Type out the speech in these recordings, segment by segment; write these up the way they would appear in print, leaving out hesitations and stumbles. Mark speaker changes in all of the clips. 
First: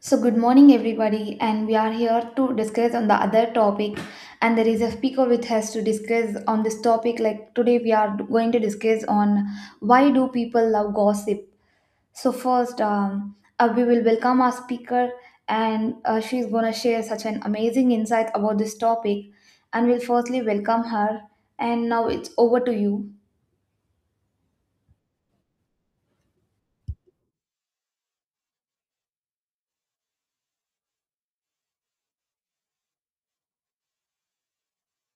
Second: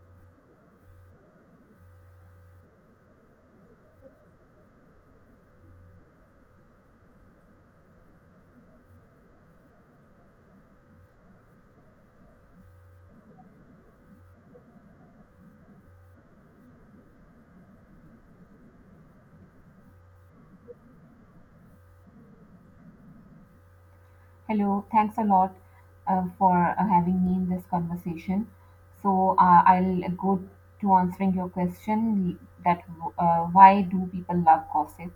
Speaker 1: So good morning everybody, and we are here to discuss on the other topic, and there is a speaker with us to discuss on this topic. Like today we are going to discuss on why do people love gossip. So first, we will welcome our speaker, and she is going to share such an amazing insight about this topic, and we'll firstly welcome her, and now it's over to you.
Speaker 2: Hello, thanks a lot for having me in this conversation. So I'll go to answering your question that why do people love gossip?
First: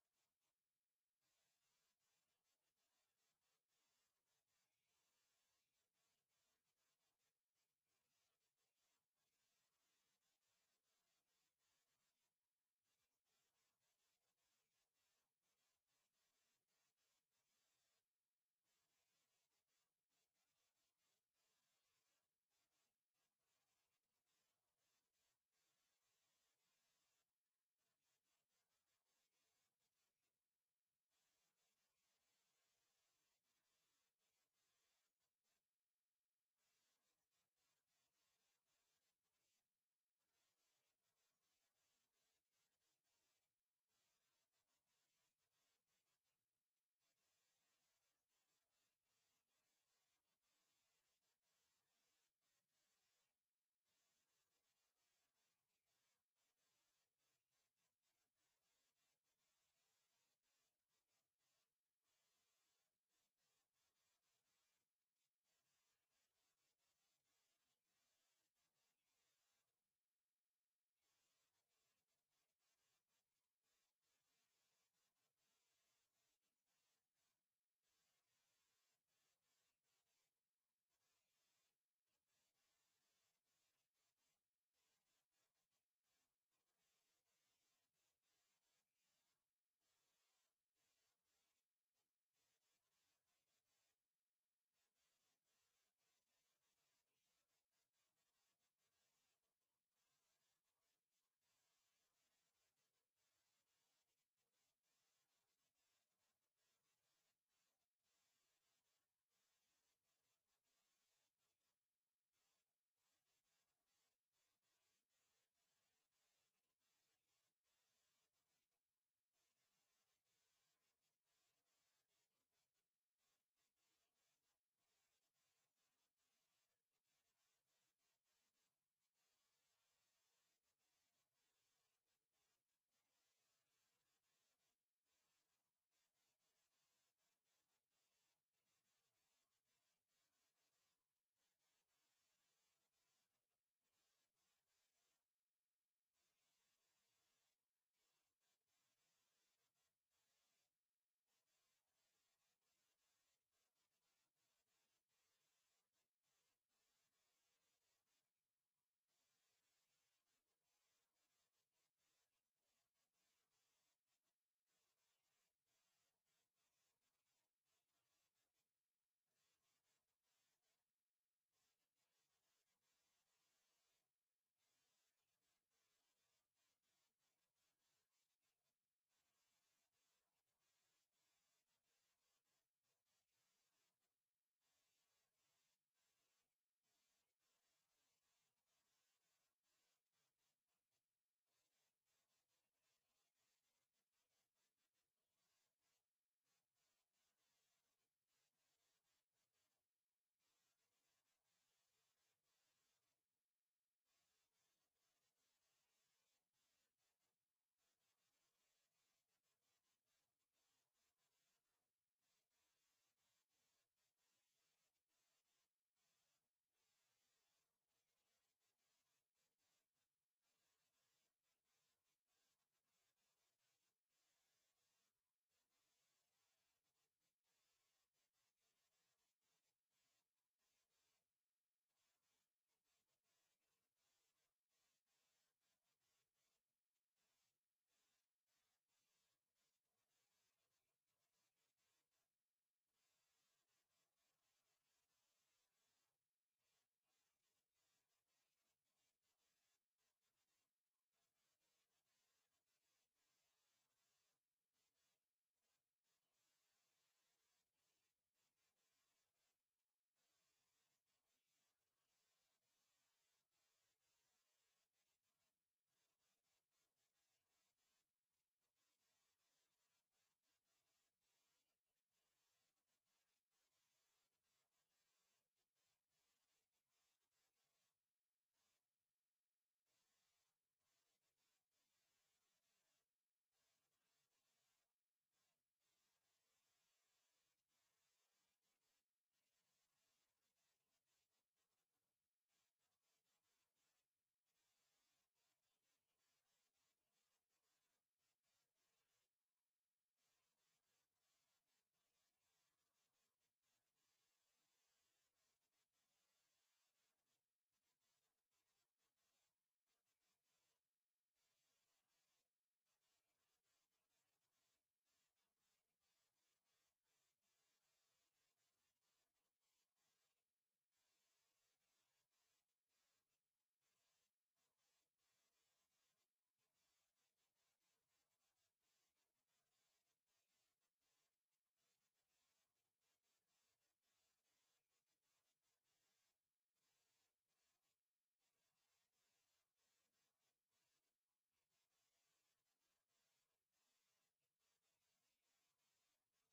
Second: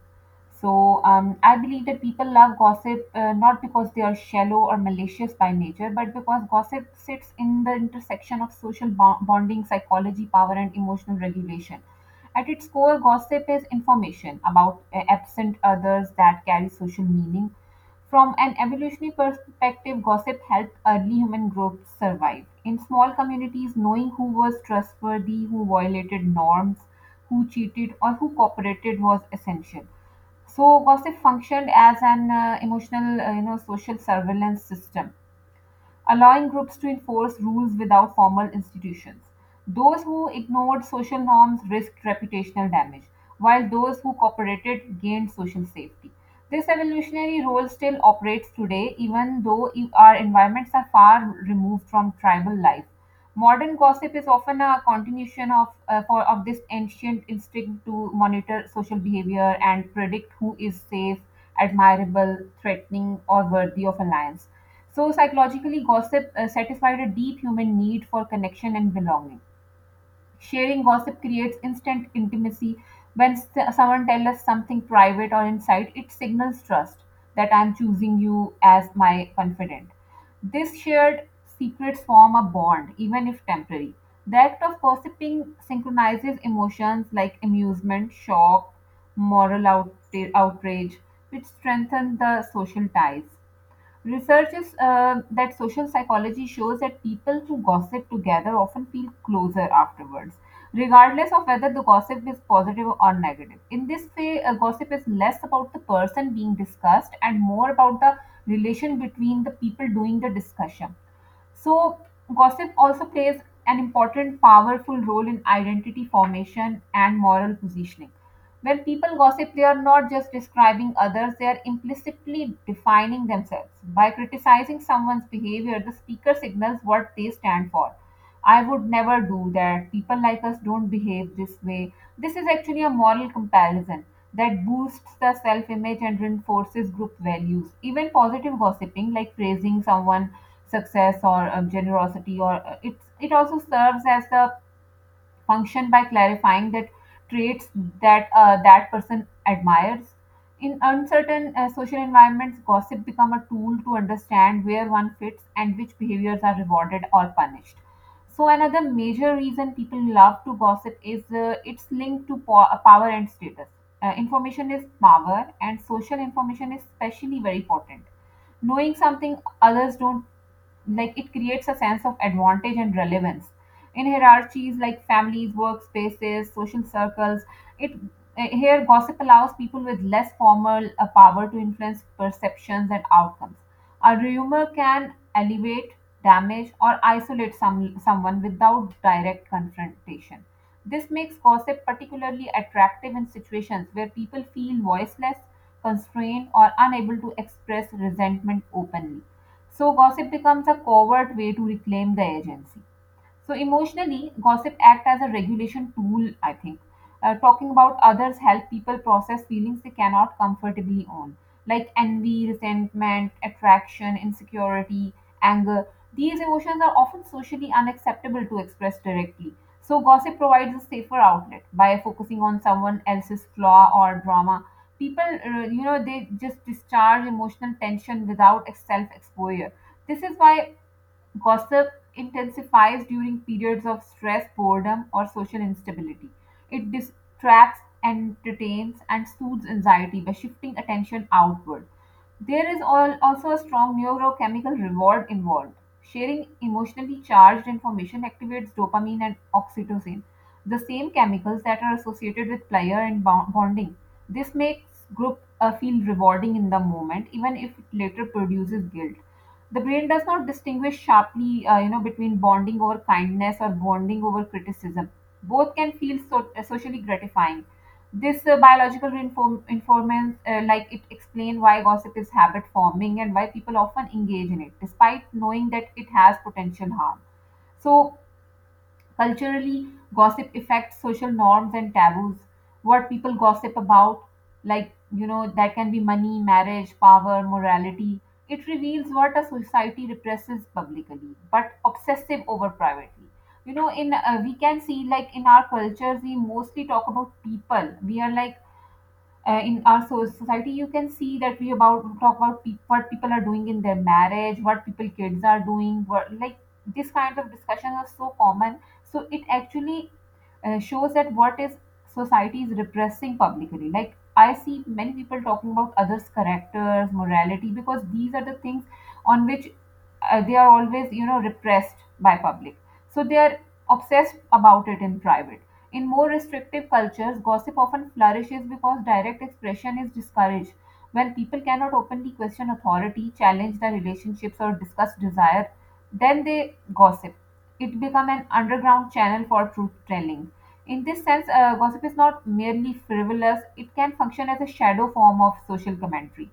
Speaker 2: I believe that people love gossip not because they are shallow or malicious by nature, but because gossip sits in the intersection of social bonding, psychology, power, and emotional regulation. At its core, gossip is information about absent others that carries social meaning. From an evolutionary perspective, gossip helped early human groups survive. In small communities, knowing who was trustworthy, who violated norms, who cheated, or who cooperated was essential. So, gossip functioned as an emotional, you know, social surveillance system, allowing groups to enforce rules without formal institutions. Those who ignored social norms risked reputational damage, while those who cooperated gained social safety. This evolutionary role still operates today, even though our environments are far removed from tribal life. Modern gossip is often a continuation of this ancient instinct to monitor social behavior and predict who is safe, admirable, threatening, or worthy of alliance. So, psychologically, gossip satisfied a deep human need for connection and belonging. Sharing gossip creates instant intimacy. When someone tells us something private or inside, it signals trust that I'm choosing you as my confidant. This shared secrets form a bond, even if temporary. The act of gossiping synchronizes emotions like amusement, shock, moral out- outrage, which strengthen the social ties. Research is that social psychology shows that people who gossip together often feel closer afterwards, regardless of whether the gossip is positive or negative. In this way, gossip is less about the person being discussed and more about the relation between the people doing the discussion. So, gossip also plays an important, powerful role in identity formation and moral positioning. When people gossip, they are not just describing others, they are implicitly defining themselves. By criticizing someone's behavior, the speaker signals what they stand for. I would never do that. People like us don't behave this way. This is actually a moral comparison that boosts the self image and reinforces group values. Even positive gossiping, like praising someone success or generosity, or it also serves as the function by clarifying that traits that person admires. In uncertain social environments, gossip become a tool to understand where one fits and which behaviors are rewarded or punished. So another major reason people love to gossip is it's linked to power and status. Information is power, and social information is especially very important. Knowing something others don't, like it creates a sense of advantage and relevance in hierarchies like families, workspaces, social circles. It Here gossip allows people with less formal power to influence perceptions and outcomes. A rumor can elevate, damage, or isolate someone without direct confrontation. This makes gossip particularly attractive in situations where people feel voiceless, constrained, or unable to express resentment openly. So, gossip becomes a covert way to reclaim the agency. So emotionally, gossip acts as a regulation tool, I think. Talking about others help people process feelings they cannot comfortably own, like envy, resentment, attraction, insecurity, anger. These emotions are often socially unacceptable to express directly. So gossip provides a safer outlet by focusing on someone else's flaw or drama. People they just discharge emotional tension without self-exposure. This is why gossip intensifies during periods of stress, boredom, or social instability. It distracts, entertains, and soothes anxiety by shifting attention outward. There is also a strong neurochemical reward involved. Sharing emotionally charged information activates dopamine and oxytocin, the same chemicals that are associated with pleasure and bonding. This makes group feel rewarding in the moment, even if it later produces guilt. The brain does not distinguish sharply, between bonding over kindness or bonding over criticism. Both can feel socially gratifying. This biological informants, like it explain why gossip is habit forming and why people often engage in it despite knowing that it has potential harm. So, culturally, gossip affects social norms and taboos. What people gossip about, that can be money, marriage, power, morality. It reveals what a society represses publicly, but obsessive over privately. You know, in We can see like in our cultures, we mostly talk about people. We are like in our society you can see that we about talk about what people are doing in their marriage, what people kids are doing, what, like this kind of discussions are so common. So it actually shows that what is society is repressing publicly. Like, I see many people talking about others characters, morality, because these are the things on which they are always, repressed by public, so they are obsessed about it in private. In more restrictive cultures, gossip often flourishes because direct expression is discouraged. When people cannot openly question authority, challenge their relationships, or discuss desire, then they gossip. It become an underground channel for truth telling. In this sense, gossip is not merely frivolous. It can function as a shadow form of social commentary.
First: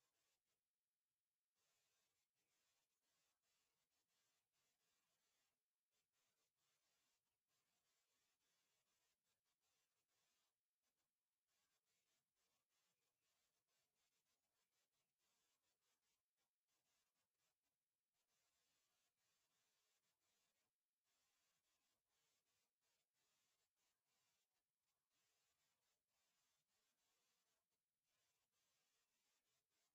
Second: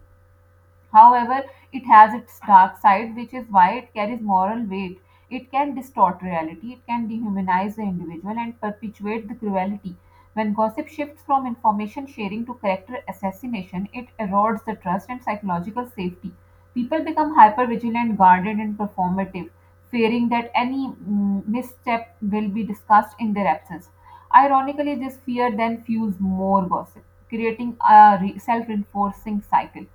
Speaker 2: However, it has its dark side, which is why it carries moral weight. It can distort reality, it can dehumanize the individual, and perpetuate the cruelty. When gossip shifts from information sharing to character assassination, it erodes the trust and psychological safety. People become hypervigilant, guarded, and performative, fearing that any misstep will be discussed in their absence. Ironically, this fear then fuels more gossip, creating a self reinforcing cycle.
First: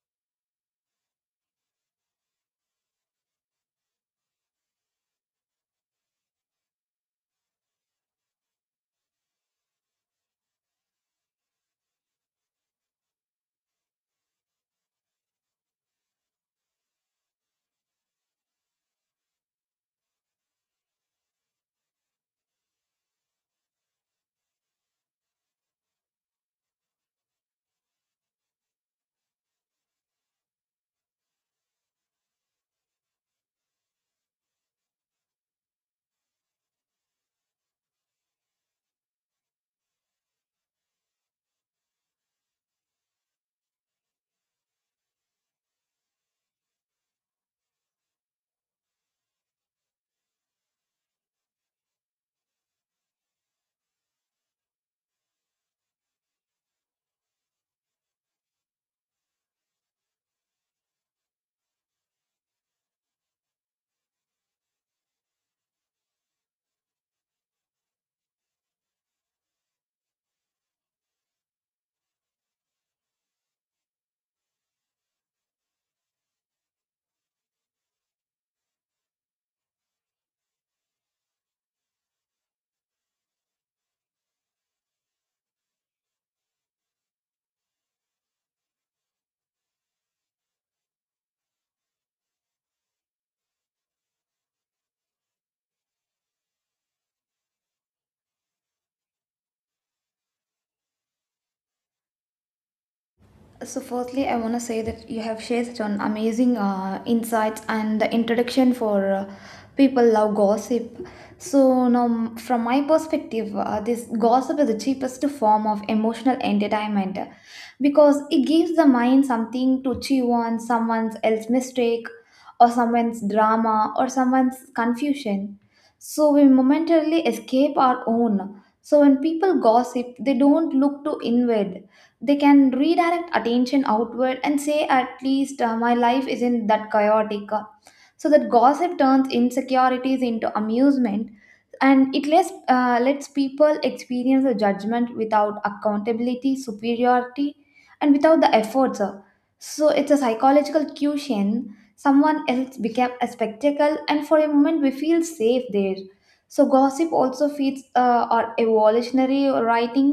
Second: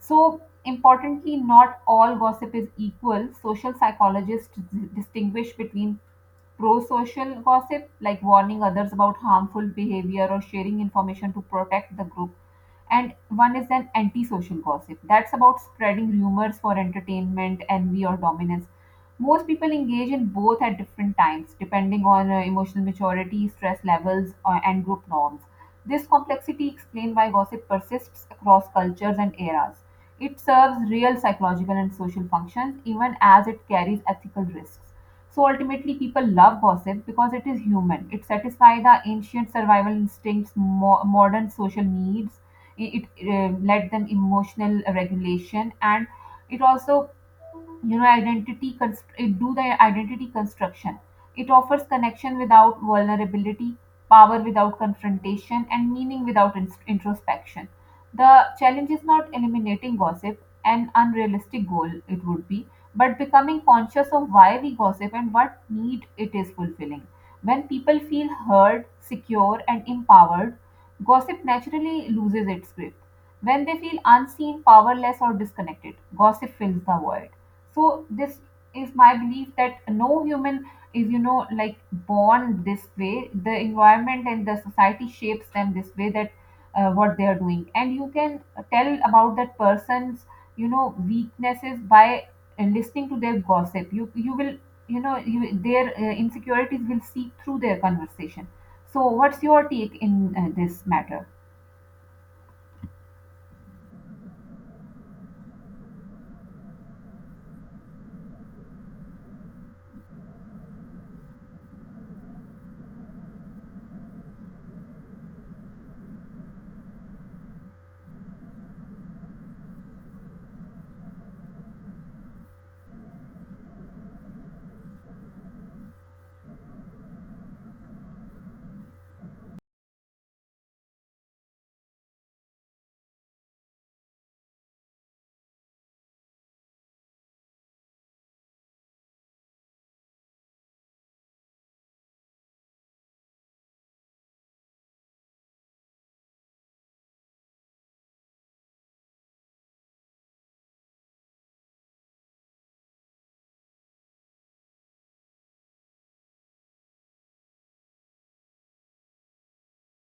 Speaker 2: So, importantly, not all gossip is equal. Social psychologists distinguish between pro-social gossip, like warning others about harmful behavior or sharing information to protect the group, and one is an anti-social gossip. That's about spreading rumors for entertainment, envy, or dominance. Most people engage in both at different times, depending on emotional maturity, stress levels, and group norms. This complexity explains why gossip persists across cultures and eras. It serves real psychological and social functions, even as it carries ethical risks. So ultimately, people love gossip because it is human. It satisfies our ancient survival instincts, modern social needs. It led them emotional regulation, and it also, identity it do the identity construction. It offers connection without vulnerability, power without confrontation, and meaning without introspection. The challenge is not eliminating gossip, an unrealistic goal it would be, but becoming conscious of why we gossip and what need it is fulfilling. When people feel heard, secure, and empowered, gossip naturally loses its grip. When they feel unseen, powerless, or disconnected, gossip fills the void. So, this is my belief that no human is, born this way. The environment and the society shapes them this way, that what they are doing. And you can tell about that person's, weaknesses by and listening to their gossip. You will, you know you, their insecurities will seep through their conversation. So what's your take in this matter?
Speaker 1: So, firstly, I want to say that you have shared such an amazing insights and the introduction for people love gossip. So, now from my perspective, this gossip is the cheapest form of emotional entertainment, because it gives the mind something to chew on, someone else's mistake, or someone's drama, or someone's confusion. So, we momentarily escape our own. So, when people gossip, they don't look to inward, they can redirect attention outward and say, at least my life isn't that chaotic. So that gossip turns insecurities into amusement, and it lets people experience a judgment without accountability, superiority, and without the efforts. So it's a psychological cushion, someone else became a spectacle, and for a moment we feel safe there. So gossip also feeds our evolutionary writing,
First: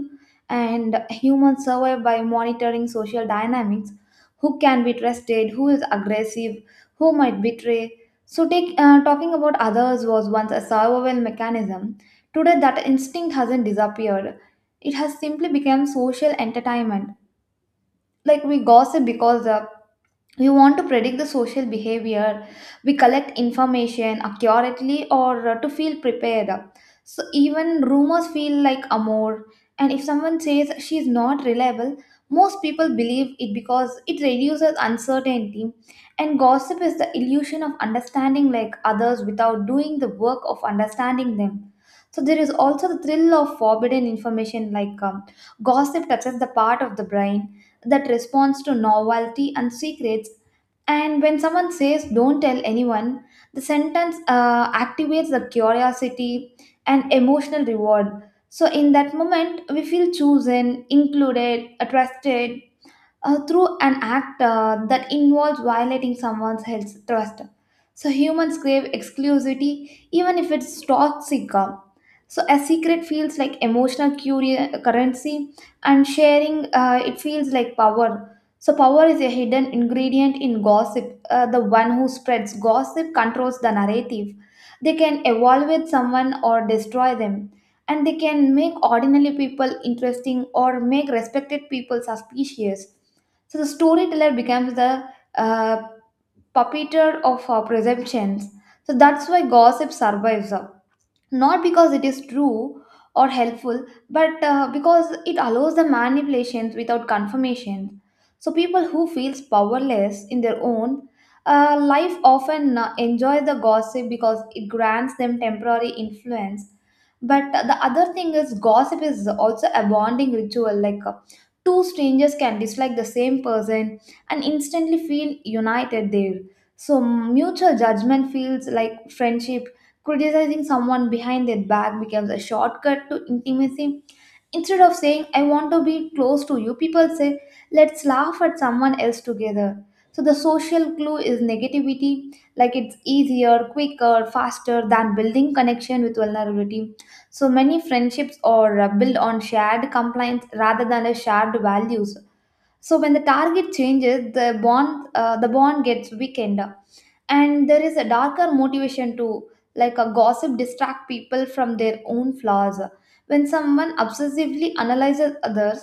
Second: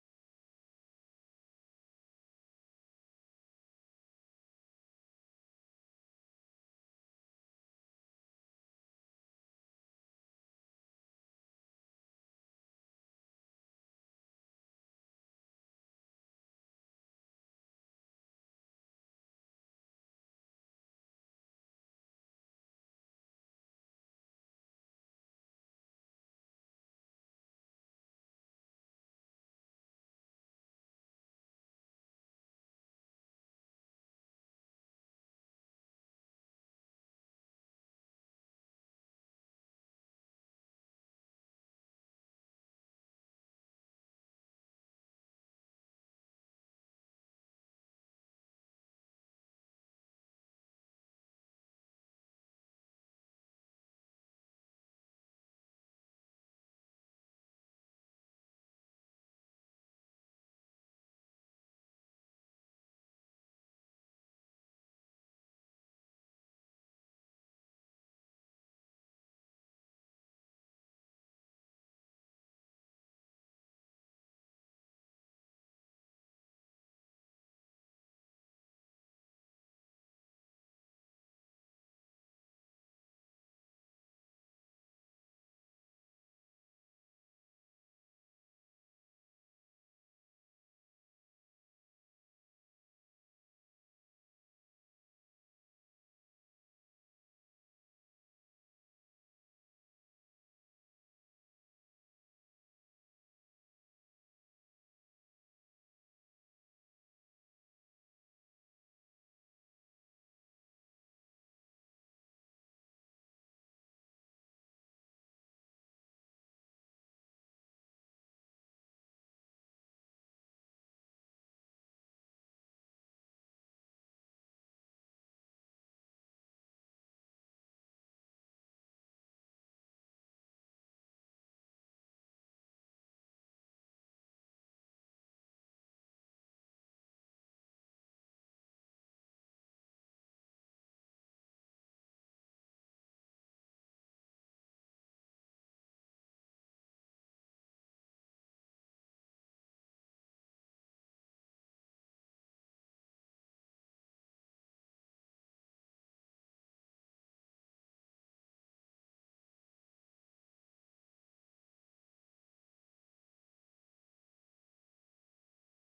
Speaker 1: and humans survive by monitoring social dynamics, who can be trusted, who is aggressive, who might betray. So talking about others was once a survival mechanism. Today that instinct hasn't disappeared, it has simply become social entertainment. Like we gossip because the we want to predict the social behavior, we collect information accurately, or to feel prepared. So even rumors feel like amor, and if someone says she's not reliable, most people believe it because it reduces uncertainty. And gossip is the illusion of understanding like others without doing the work of understanding them. So there is also the thrill of forbidden information, like gossip touches the part of the brain that responds to novelty and secrets. And when someone says, don't tell anyone, the sentence activates the curiosity and emotional reward. So, in that moment, we feel chosen, included, trusted, through an act that involves violating someone's health trust. So humans crave exclusivity even if it's toxic. So a secret feels like emotional currency, and sharing it feels like power. So power is a hidden ingredient in gossip. The one who spreads gossip controls the narrative. They can evaluate someone or destroy them. And they can make ordinary people interesting or make respected people suspicious. So the storyteller becomes the uh, puppeteer of presumptions. So that's why gossip survives. Not because it is true or helpful, but because it allows the manipulations without confirmation. So people who feels powerless in their own life often enjoy the gossip because it grants them temporary influence. But the other thing is gossip is also a bonding ritual. Like two strangers can dislike the same person and instantly feel united there. So mutual judgment feels like friendship. Criticizing someone behind their back becomes a shortcut to intimacy. Instead of saying, I want to be close to you, people say, let's laugh at someone else together. So the social glue is negativity, like it's easier, quicker, faster than building connection with vulnerability. So many friendships are built on shared compliance rather than a shared values. So when the target changes, the bond gets weakened. And there is a darker motivation too, like a gossip distract people from their own flaws. When someone obsessively analyzes others,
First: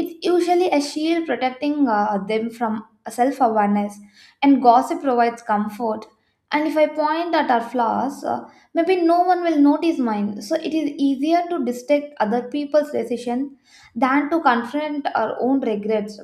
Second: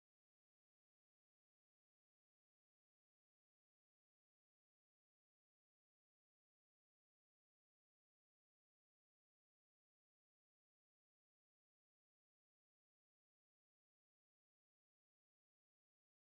Speaker 1: it's usually a shield protecting them from self-awareness, and gossip provides comfort. And if I point at our flaws, maybe no one will notice mine. So it is easier to detect other people's decision than to confront our own regrets.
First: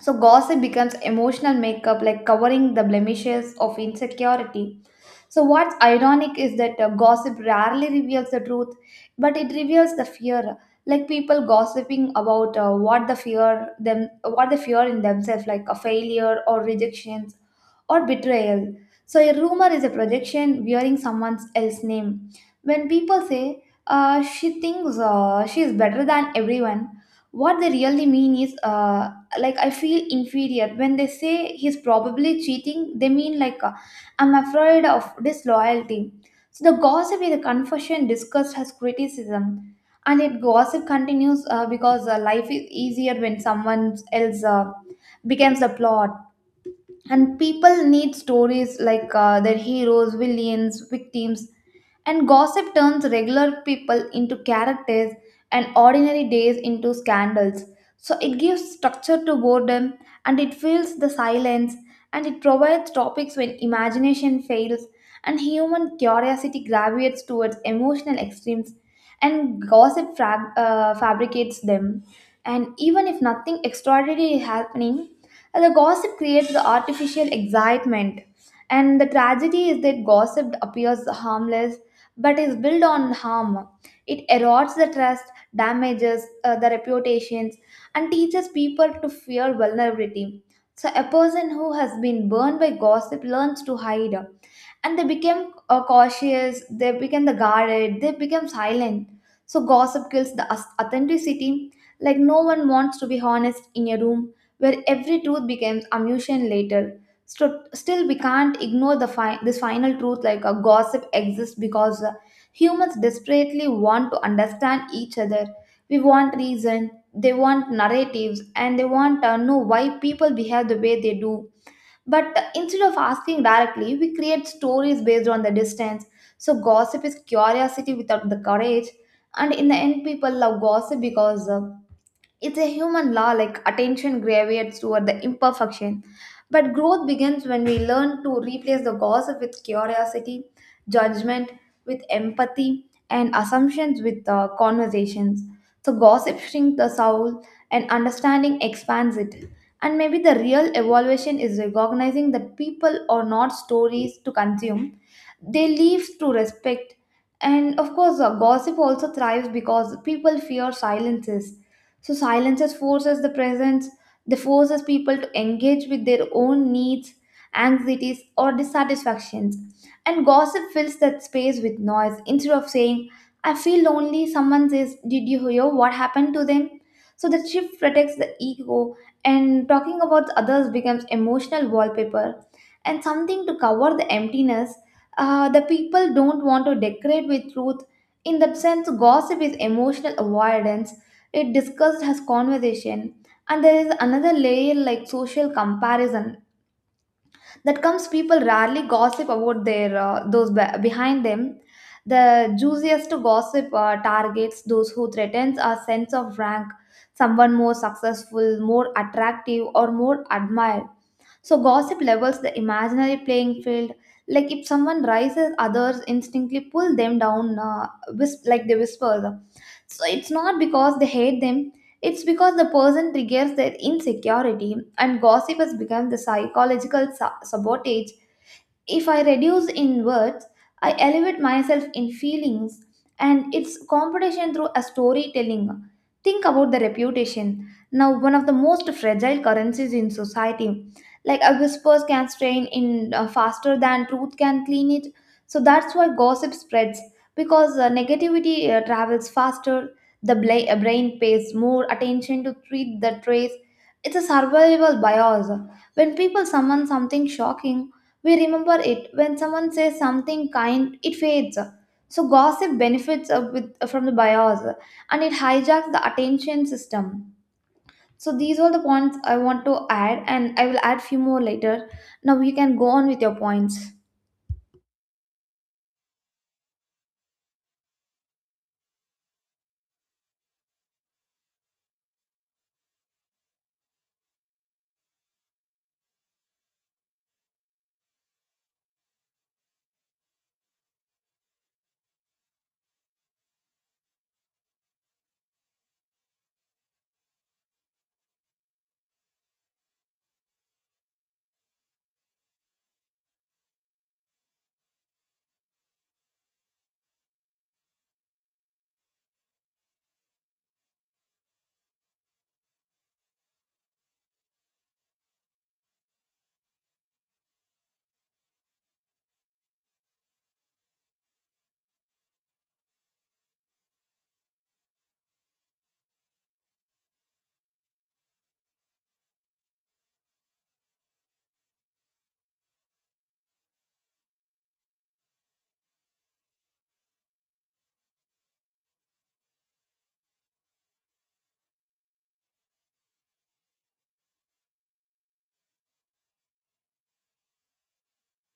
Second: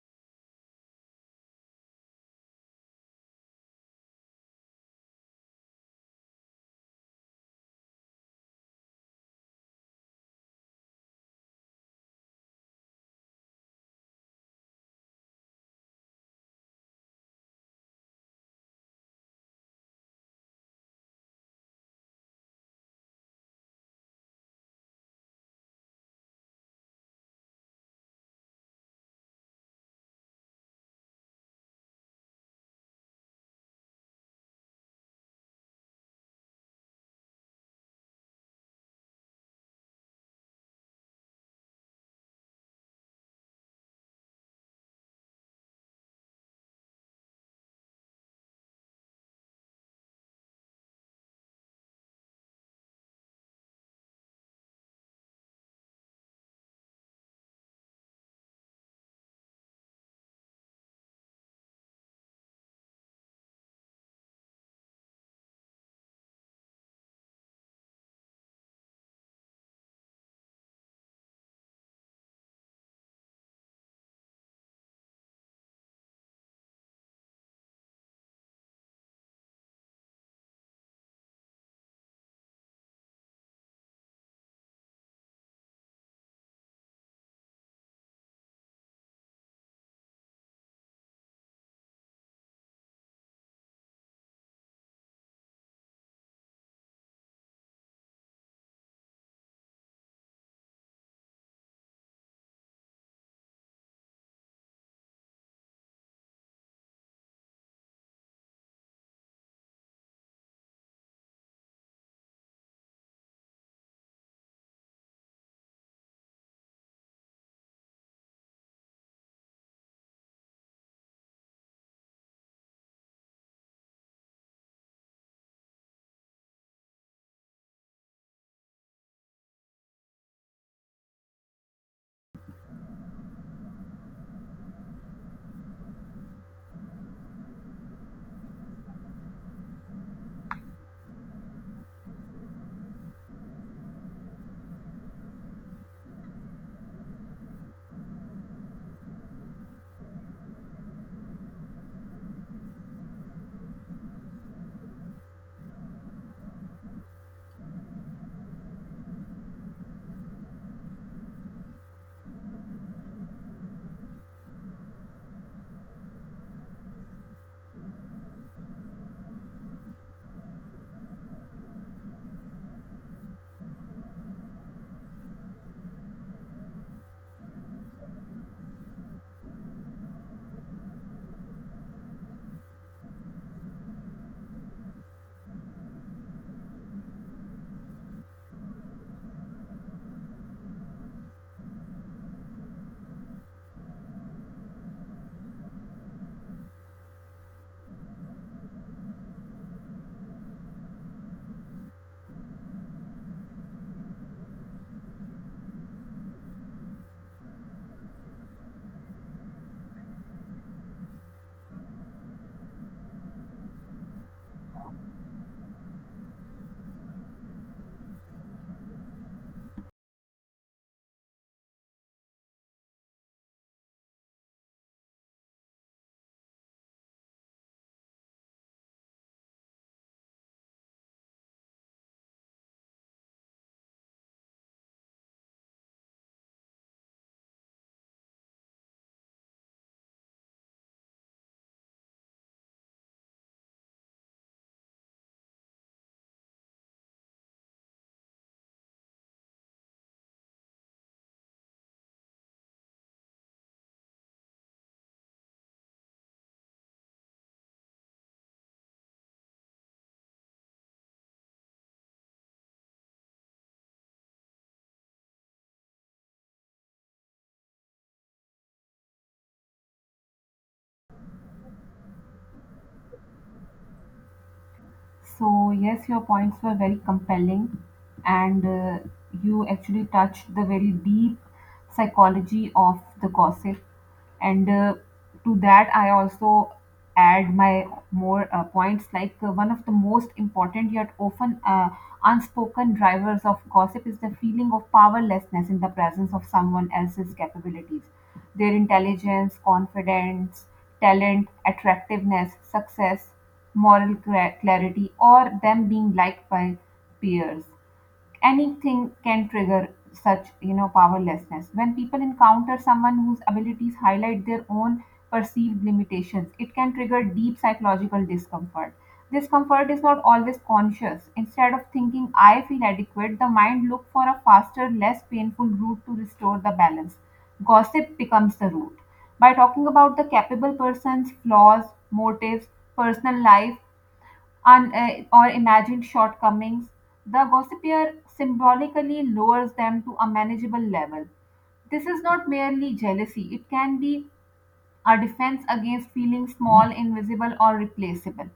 Speaker 1: So gossip becomes emotional makeup, like covering the blemishes of insecurity. So, what's ironic is that gossip rarely reveals the truth, but it reveals the fear. Like people gossiping about what the fear them, what they fear in themselves, like a failure, or rejections, or betrayal. So, a rumor is a projection wearing someone else's name. When people say she thinks she is better than everyone, what they really mean is like I feel inferior. When they say he's probably cheating, they mean like. I'm afraid of disloyalty. So the gossip is a confession discussed as criticism, and yet gossip continues because life is easier when someone else becomes the plot. And people need stories, like their heroes, villains, victims. And gossip turns regular people into characters and ordinary days into scandals. So it gives structure to boredom, and it fills the silence, and it provides topics when imagination fails. And human curiosity gravitates towards emotional extremes, and gossip fabricates them. And even if nothing extraordinary is happening, and the gossip creates the artificial excitement. And the tragedy is that gossip appears harmless but is built on harm. It erodes the trust, damages the reputations, and teaches people to fear vulnerability. So, a person who has been burned by gossip learns to hide, and they became cautious, they became the guarded, they became silent. So gossip kills the authenticity, like no one wants to be honest in a room where every truth becomes amusement later. So still we can't ignore the this final truth, like a gossip exists because humans desperately want to understand each other. We want reason, they want narratives, and they want to know why people behave the way they do. But instead of asking directly, we create stories based on the distance. So gossip is curiosity without the courage. And in the end, people love gossip because it's a human law, like attention gravitates toward the imperfection. But growth begins when we learn to replace the gossip with curiosity, judgment with empathy, and assumptions with conversations. So, gossip shrinks the soul, and understanding expands it. And maybe the real evolution is recognizing that people are not stories to consume, they live to respect. And of course, gossip also thrives because people fear silences. So silences forces the presence, they forces people to engage with their own needs, anxieties, or dissatisfactions. And gossip fills that space with noise. Instead of saying, I feel lonely, someone says, did you hear what happened to them? So the shift protects the ego, and talking about others becomes emotional wallpaper, and something to cover the emptiness. The people don't want to decorate with truth. In that sense, gossip is emotional avoidance, it discussed as conversation. And there is another layer, like social comparison, that comes people rarely gossip about their those behind them. The juiciest gossip targets those who threatens our sense of rank, someone more successful, more attractive, or more admired. So gossip levels the imaginary playing field. Like if someone rises, others instinctively pull them down, like they whisper. So it's not because they hate them, it's because the person triggers their insecurity, and gossip has become the psychological sabotage. If I reduce in words, I elevate myself in feelings, and it's competition through a storytelling. Think about the reputation. Now, one of the most fragile currencies in society. Like a whispers can strain in faster than truth can clean it. So that's why gossip spreads, because negativity travels faster. The brain pays more attention to treat the trace. It's a survival bias. When people summon something shocking, we remember it. When someone says something kind, it fades. So gossip benefits from the bias, and it hijacks the attention system. So these are the points I want to add, and I will add few more later. Now you can go on with your points.
Speaker 2: So, yes, your points were very compelling, and you actually touched the very deep psychology of the gossip. And to that, I also add my more points. Like one of the most important yet often unspoken drivers of gossip is the feeling of powerlessness in the presence of someone else's capabilities. Their intelligence, confidence, talent, attractiveness, success, moral clarity, or them being liked by peers, anything can trigger such, powerlessness. When people encounter someone whose abilities highlight their own perceived limitations, it can trigger deep psychological discomfort. Discomfort is not always conscious. Instead of thinking I feel adequate, the mind looks for a faster, less painful route to restore the balance. Gossip becomes the route. By talking about the capable person's flaws, motives, personal life, or imagined shortcomings, the gossipier symbolically lowers them to a manageable level. This is not merely jealousy, it can be a defense against feeling small, invisible, or replaceable.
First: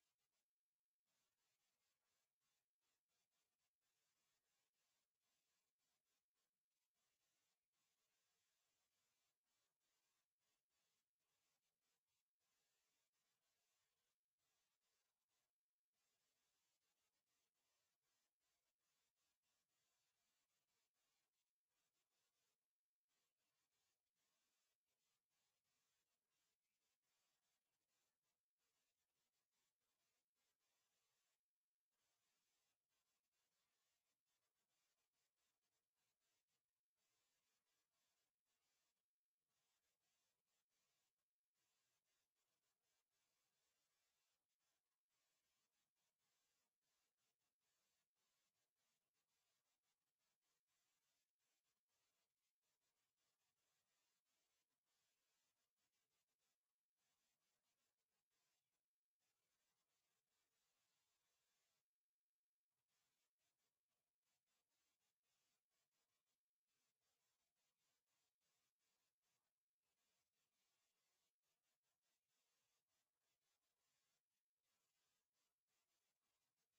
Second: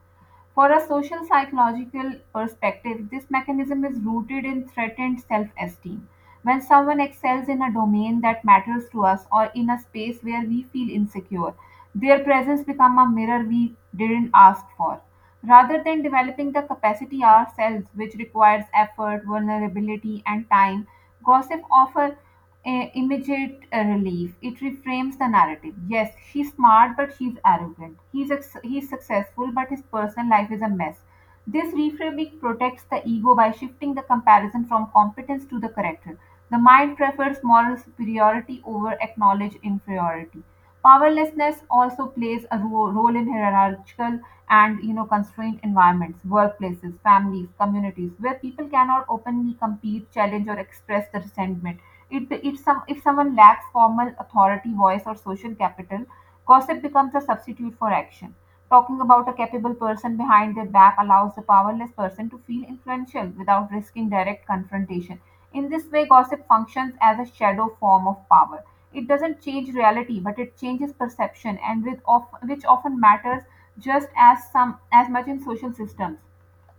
Speaker 2: For a social psychological perspective, this mechanism is rooted in threatened self esteem. When someone excels in a domain that matters to us or in a space where we feel insecure, their presence becomes a mirror we didn't ask for. Rather than developing the capacity ourselves, which requires effort, vulnerability, and time, gossip often a immediate relief. It reframes the narrative. Yes, she's smart, but she's arrogant. He's successful, but his personal life is a mess. This reframing protects the ego by shifting the comparison from competence to the character. The mind prefers moral superiority over acknowledged inferiority. Powerlessness also plays a role in hierarchical and constrained environments, workplaces, families, communities, where people cannot openly compete, challenge, or express the resentment. It, if, some, If someone lacks formal authority, voice, or social capital, gossip becomes a substitute for action. Talking about a capable person behind their back allows the powerless person to feel influential without risking direct confrontation. In this way, gossip functions as a shadow form of power. It doesn't change reality, but it changes perception, and which often matters just as some as much in social systems.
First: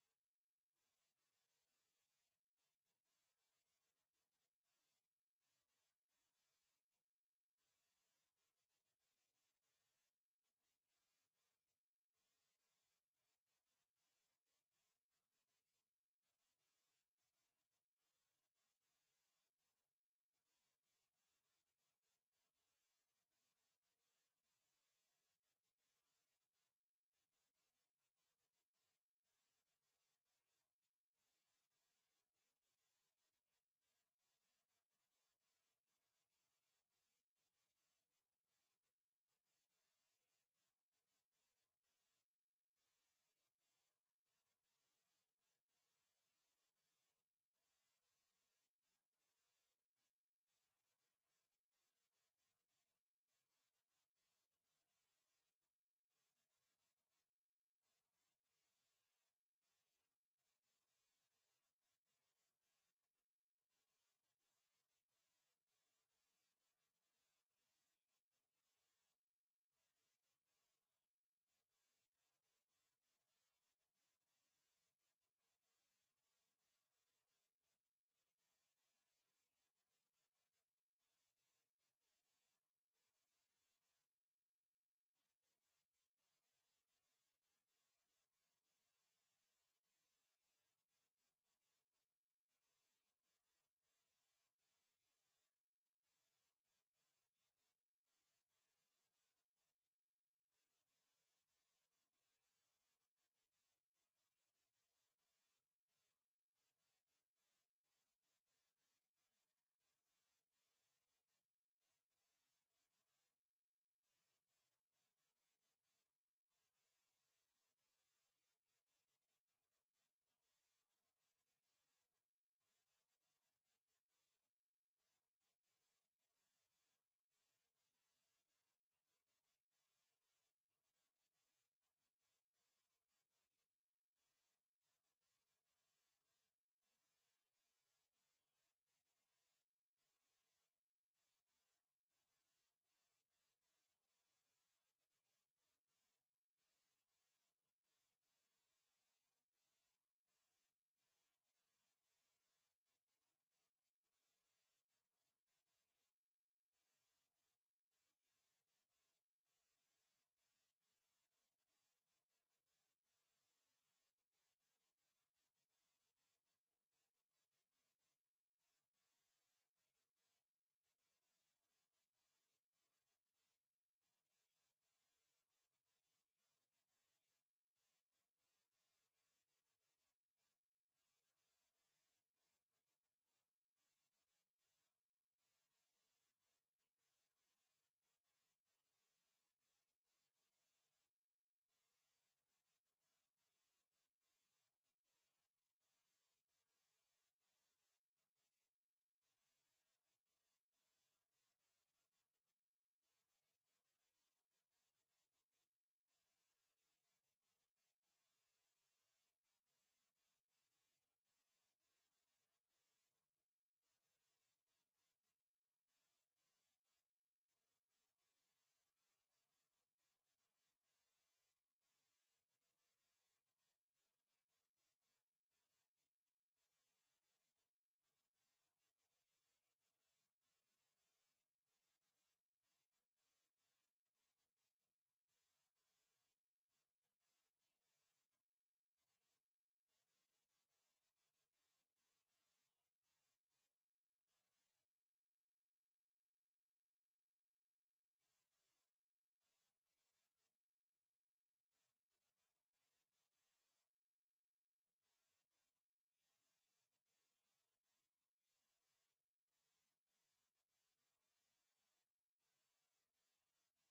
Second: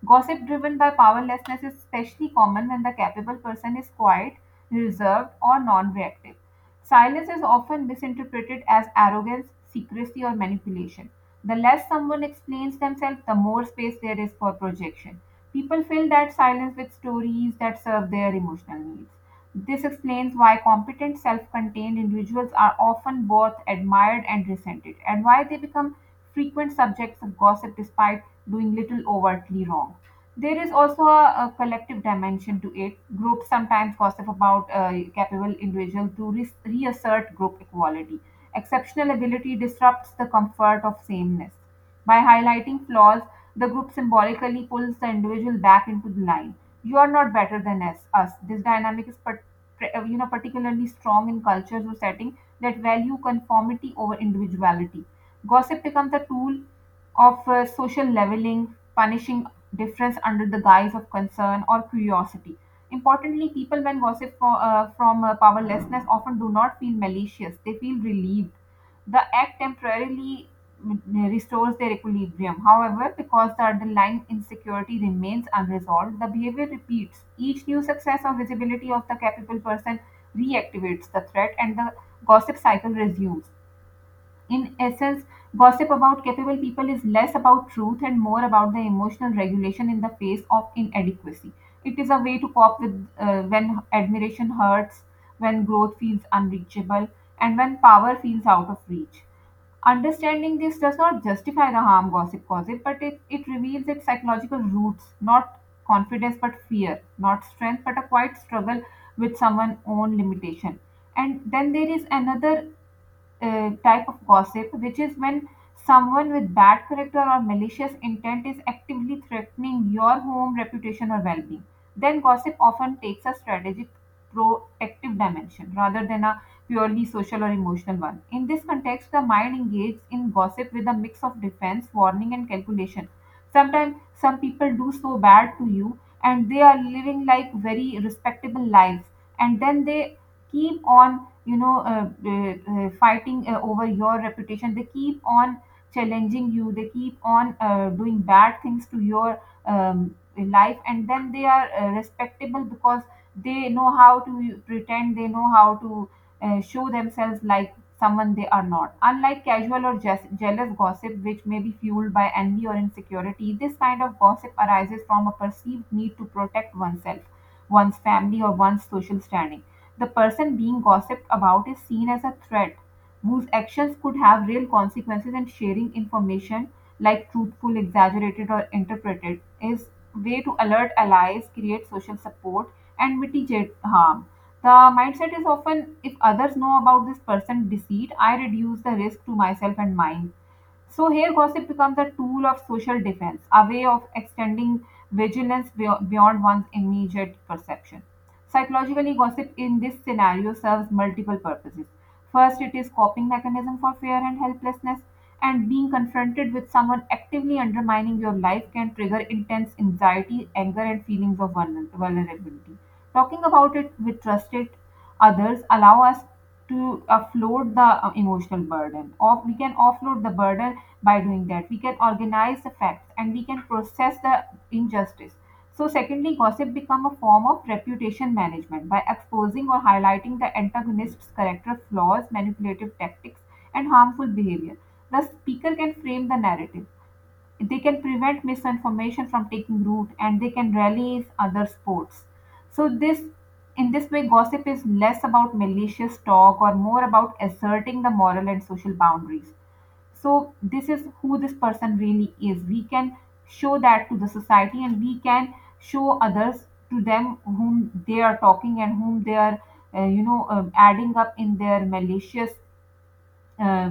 Speaker 2: Gossip driven by powerlessness is especially common when the capable person is quiet, reserved, or non reactive. Silence is often misinterpreted as arrogance, secrecy, or manipulation. The less someone explains themselves, the more space there is for projection. People fill that silence with stories that serve their emotional needs. This explains why competent, self contained individuals are often both admired and resented, and why they become frequent subjects of gossip despite doing little overtly wrong. There is also a collective dimension to it. Groups sometimes gossip about capable individuals to reassert group equality. Exceptional ability disrupts the comfort of sameness. By highlighting flaws, the group symbolically pulls the individual back into the line. You are not better than us. This dynamic is particularly strong in cultures or settings that value conformity over individuality. Gossip becomes a tool of social leveling, punishing difference under the guise of concern or curiosity. Importantly, people, when gossip from powerlessness, often do not feel malicious, they feel relieved. The act temporarily restores their equilibrium. However, because the underlying insecurity remains unresolved, the behavior repeats. Each new success or visibility of the capable person reactivates the threat and the gossip cycle resumes. In essence, gossip about capable people is less about truth and more about the emotional regulation in the face of inadequacy. It is a way to cope with, when admiration hurts, when growth feels unreachable, and when power feels out of reach. Understanding this does not justify the harm gossip causes, but it reveals its psychological roots, not confidence but fear, not strength but a quiet struggle with someone's own limitation. And then there is another type of gossip, which is when someone with bad character or malicious intent is actively threatening your home, reputation, or well being. Then gossip often takes a strategic protective dimension rather than a purely social or emotional one. In this context, the mind engages in gossip with a mix of defense, warning, and calculation. Sometimes some people do so bad to you, and they are living like very respectable lives, and then they keep on, you know uh, fighting over your reputation. They keep on challenging you. They keep on doing bad things to your life, and then they are respectable because they know how to pretend. They know how to show themselves like someone they are not. Unlike casual or jealous gossip, which may be fueled by envy or insecurity, this kind of gossip arises from a perceived need to protect oneself, one's family, or one's social standing. The person being gossiped about is seen as a threat whose actions could have real consequences, and sharing information, like truthful, exaggerated, or interpreted, is way to alert allies, create social support, and mitigate harm. The mindset is often, if others know about this person deceit, I reduce the risk to myself and mine. So here gossip becomes a tool of social defense, a way of extending vigilance beyond one's immediate perception. Psychologically, gossip in this scenario serves multiple purposes. First, it is coping mechanism for fear and helplessness, and being confronted with someone actively undermining your life can trigger intense anxiety, anger, and feelings of vulnerability. Talking about it with trusted others allow us to offload the emotional burden off. We can offload the burden. By doing that, we can organize the facts and we can process the injustice. So secondly, gossip become a form of reputation management. By exposing or highlighting the antagonist's character flaws, manipulative tactics, and harmful behavior, the speaker can frame the narrative. They can prevent misinformation from taking root, and they can rally other sports. So this, in this way, gossip is less about malicious talk or more about asserting the moral and social boundaries. So this is who this person really is. We can show that to the society, and we can show others to them whom they are talking and whom they are adding up in their malicious uh,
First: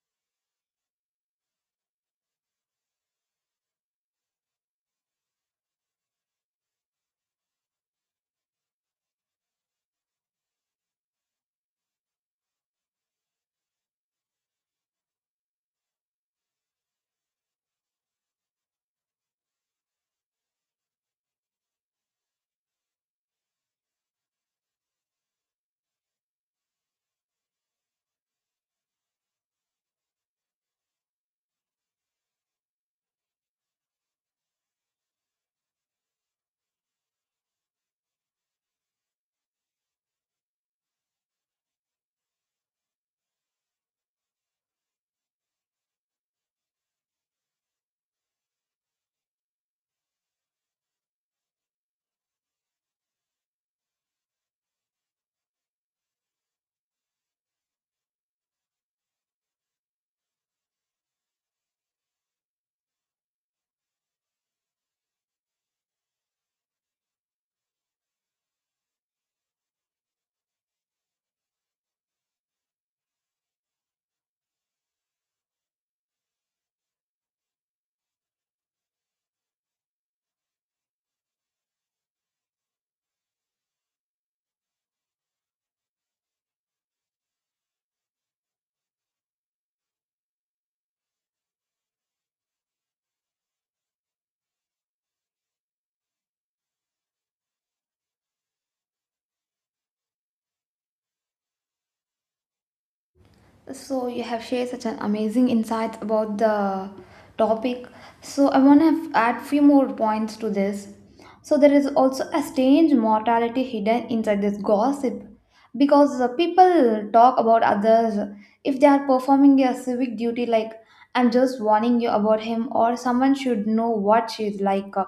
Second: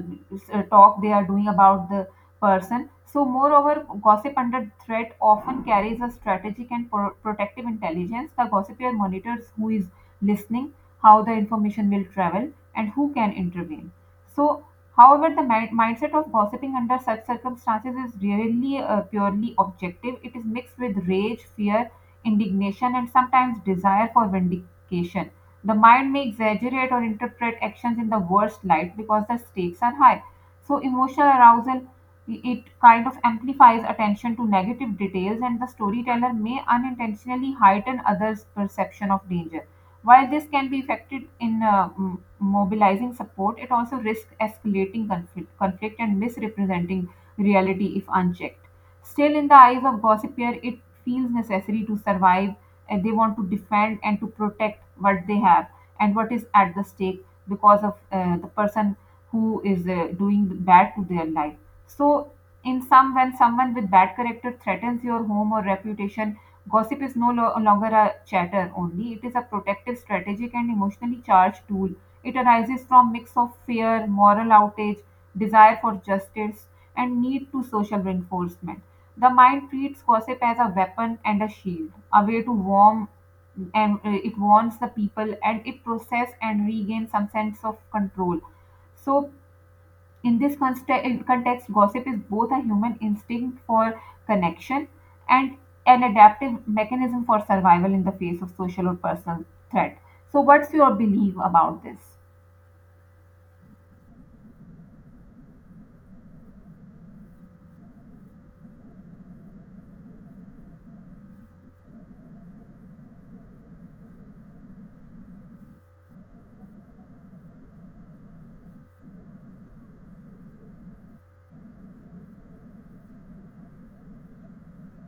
Speaker 2: talk they are doing about the person. So, moreover, gossip under threat often carries a strategic and protective intelligence. The gossiper monitors who is listening, how the information will travel, and who can intervene. So, however, the mindset of gossiping under such circumstances is rarely purely objective. It is mixed with rage, fear, indignation, and sometimes desire for vindication. The mind may exaggerate or interpret actions in the worst light because the stakes are high. So emotional arousal, it kind of amplifies attention to negative details, and the storyteller may unintentionally heighten others' perception of danger. While this can be effective in mobilizing support, it also risks escalating conflict and misrepresenting reality if unchecked. Still, in the eyes of gossipier, it feels necessary to survive, and they want to defend and to protect what they have and what is at the stake because of the person who is doing the bad to their life. So in some, when someone with bad character threatens your home or reputation, gossip is no longer a chatter only. It is a protective, strategic, and emotionally charged tool. It arises from mix of fear, moral outrage, desire for justice, and need to social reinforcement. The mind treats gossip as a weapon and a shield, a way to warm, and it warns the people, and it process and regain some sense of control. So, in this in context, gossip is both a human instinct for connection and an adaptive mechanism for survival in the face of social or personal threat. So, what's your belief about this?
Speaker 1: So you have shared such an amazing insights about the topic. So I want to add few more points to this. So there is also a strange mortality hidden inside this gossip, because the people talk about others if they are performing a civic duty, like I'm just warning you about him, or someone should know what she's like.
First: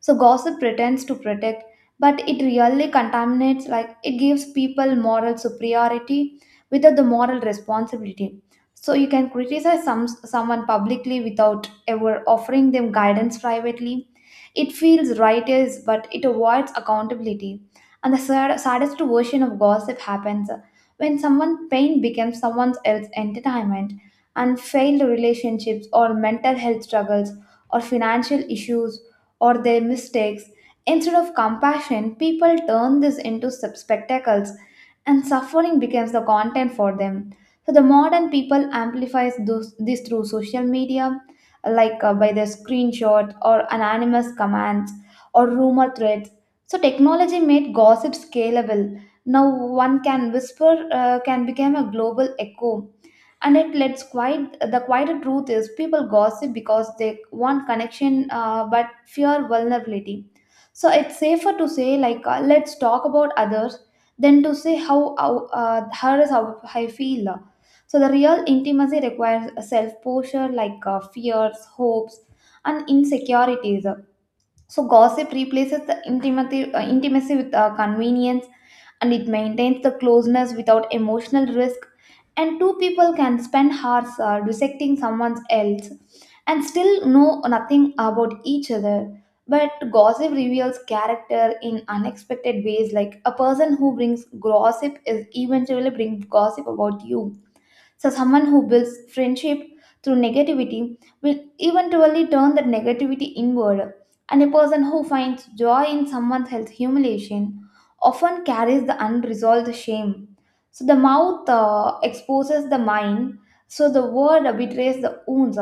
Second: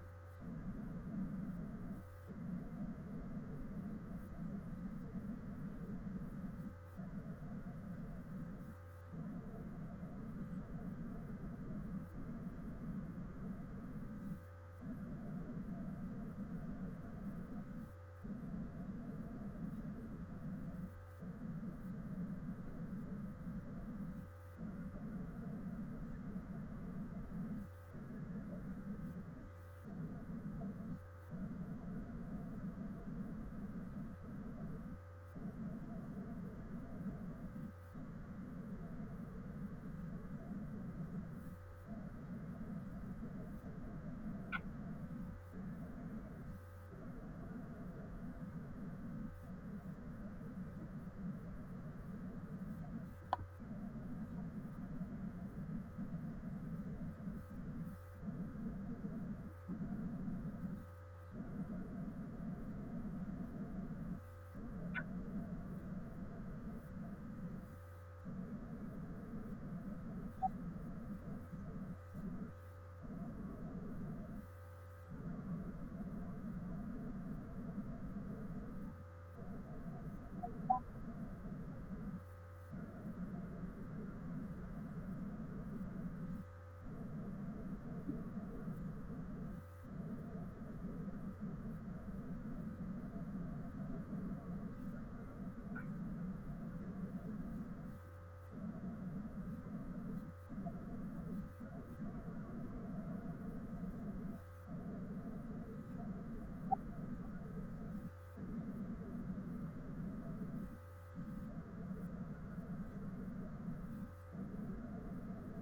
Speaker 1: So gossip pretends to protect, but it really contaminates, like it gives people moral superiority without the moral responsibility. So you can criticize some someone publicly without ever offering them guidance privately. It feels righteous, but it avoids accountability. And the sad, saddest version of gossip happens when someone's pain becomes someone else's entertainment, and failed relationships, or mental health struggles, or financial issues, or their mistakes. Instead of compassion, people turn this into spectacles, and suffering becomes the content for them. So the modern people amplifies those, this through social media, like by the screenshot, or anonymous commands, or rumor threads. So technology made gossip scalable. Now one can whisper can become a global echo. And it lets quite the quieter truth is people gossip because they want connection but fear vulnerability. So it's safer to say like let's talk about others than to say here is how I feel. So the real intimacy requires self-posture, like fears, hopes, and insecurities. So gossip replaces the intimacy with convenience, and it maintains the closeness without emotional risk. And two people can spend hours dissecting someone else and still know nothing about each other. But gossip reveals character in unexpected ways, like a person who brings gossip is eventually bring gossip about you. So, someone who builds friendship through negativity will eventually turn that negativity inward. And a person who finds joy in someone else's humiliation often carries the unresolved shame. So, the mouth exposes the mind, so the word betrays the wounds.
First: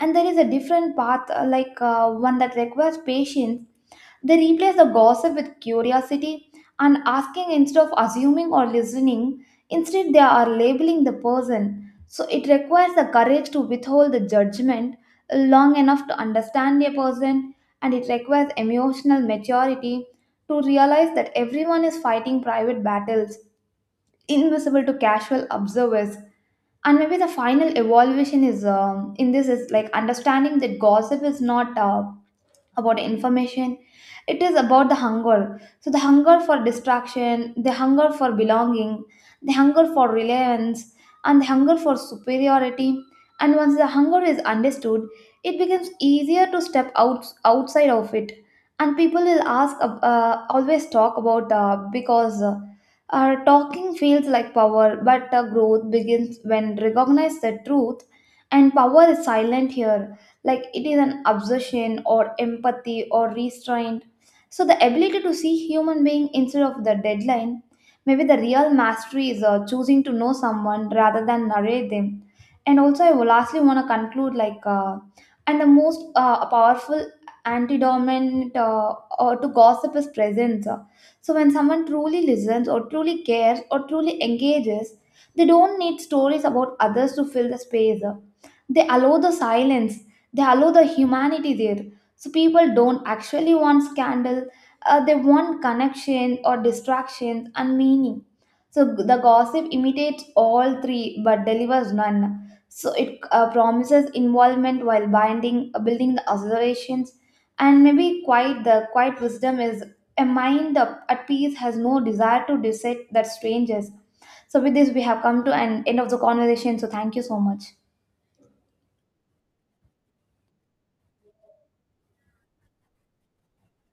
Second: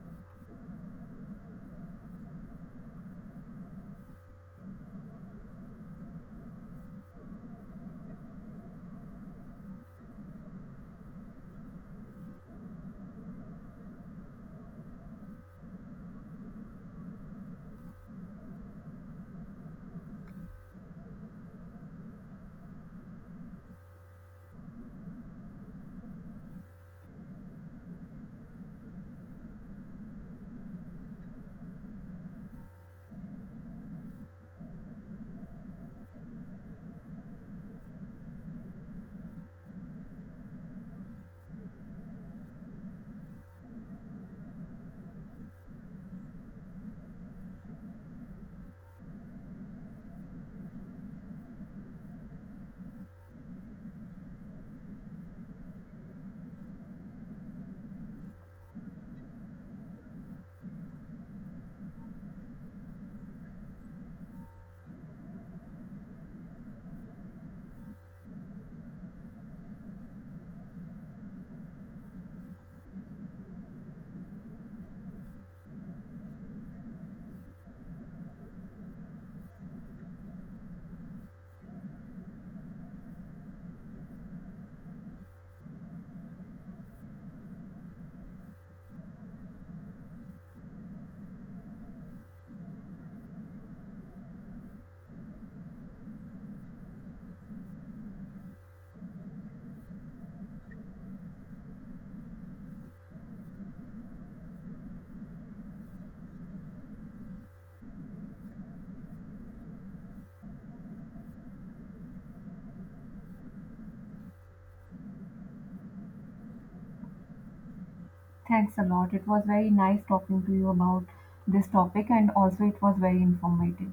Speaker 1: And there is a different path, like one that requires patience, they replace the gossip with curiosity, and asking instead of assuming or listening. Instead, they are labeling the person. So, it requires the courage to withhold the judgment long enough to understand a person, and it requires emotional maturity to realize that everyone is fighting private battles invisible to casual observers. And maybe the final evolution is in this is like understanding that gossip is not about information, it is about the hunger. So the hunger for distraction, the hunger for belonging, the hunger for relevance, and the hunger for superiority. And once the hunger is understood, it becomes easier to step out outside of it. And people will always talk about because talking feels like power, but growth begins when recognize the truth, and power is silent here, like it is an obsession, or empathy, or restraint. So the ability to see human being instead of the deadline, maybe the real mastery is choosing to know someone rather than narrate them. And also, I will lastly want to conclude like, and the most powerful antidominant or to gossip is presence. So when someone truly listens, or truly cares, or truly engages, they don't need stories about others to fill the space. They allow the silence, they allow the humanity there. So people don't actually want scandal, they want connection, or distraction, and meaning. So the gossip imitates all three but delivers none. So it promises involvement while binding building the observations. And maybe quite the quiet wisdom is a mind up at peace has no desire to dissect that strangers. So with this we have come to an end of the conversation, so thank you so much.
Speaker 2: Thanks a lot. It was very nice talking to you about this topic, and also it was very informative.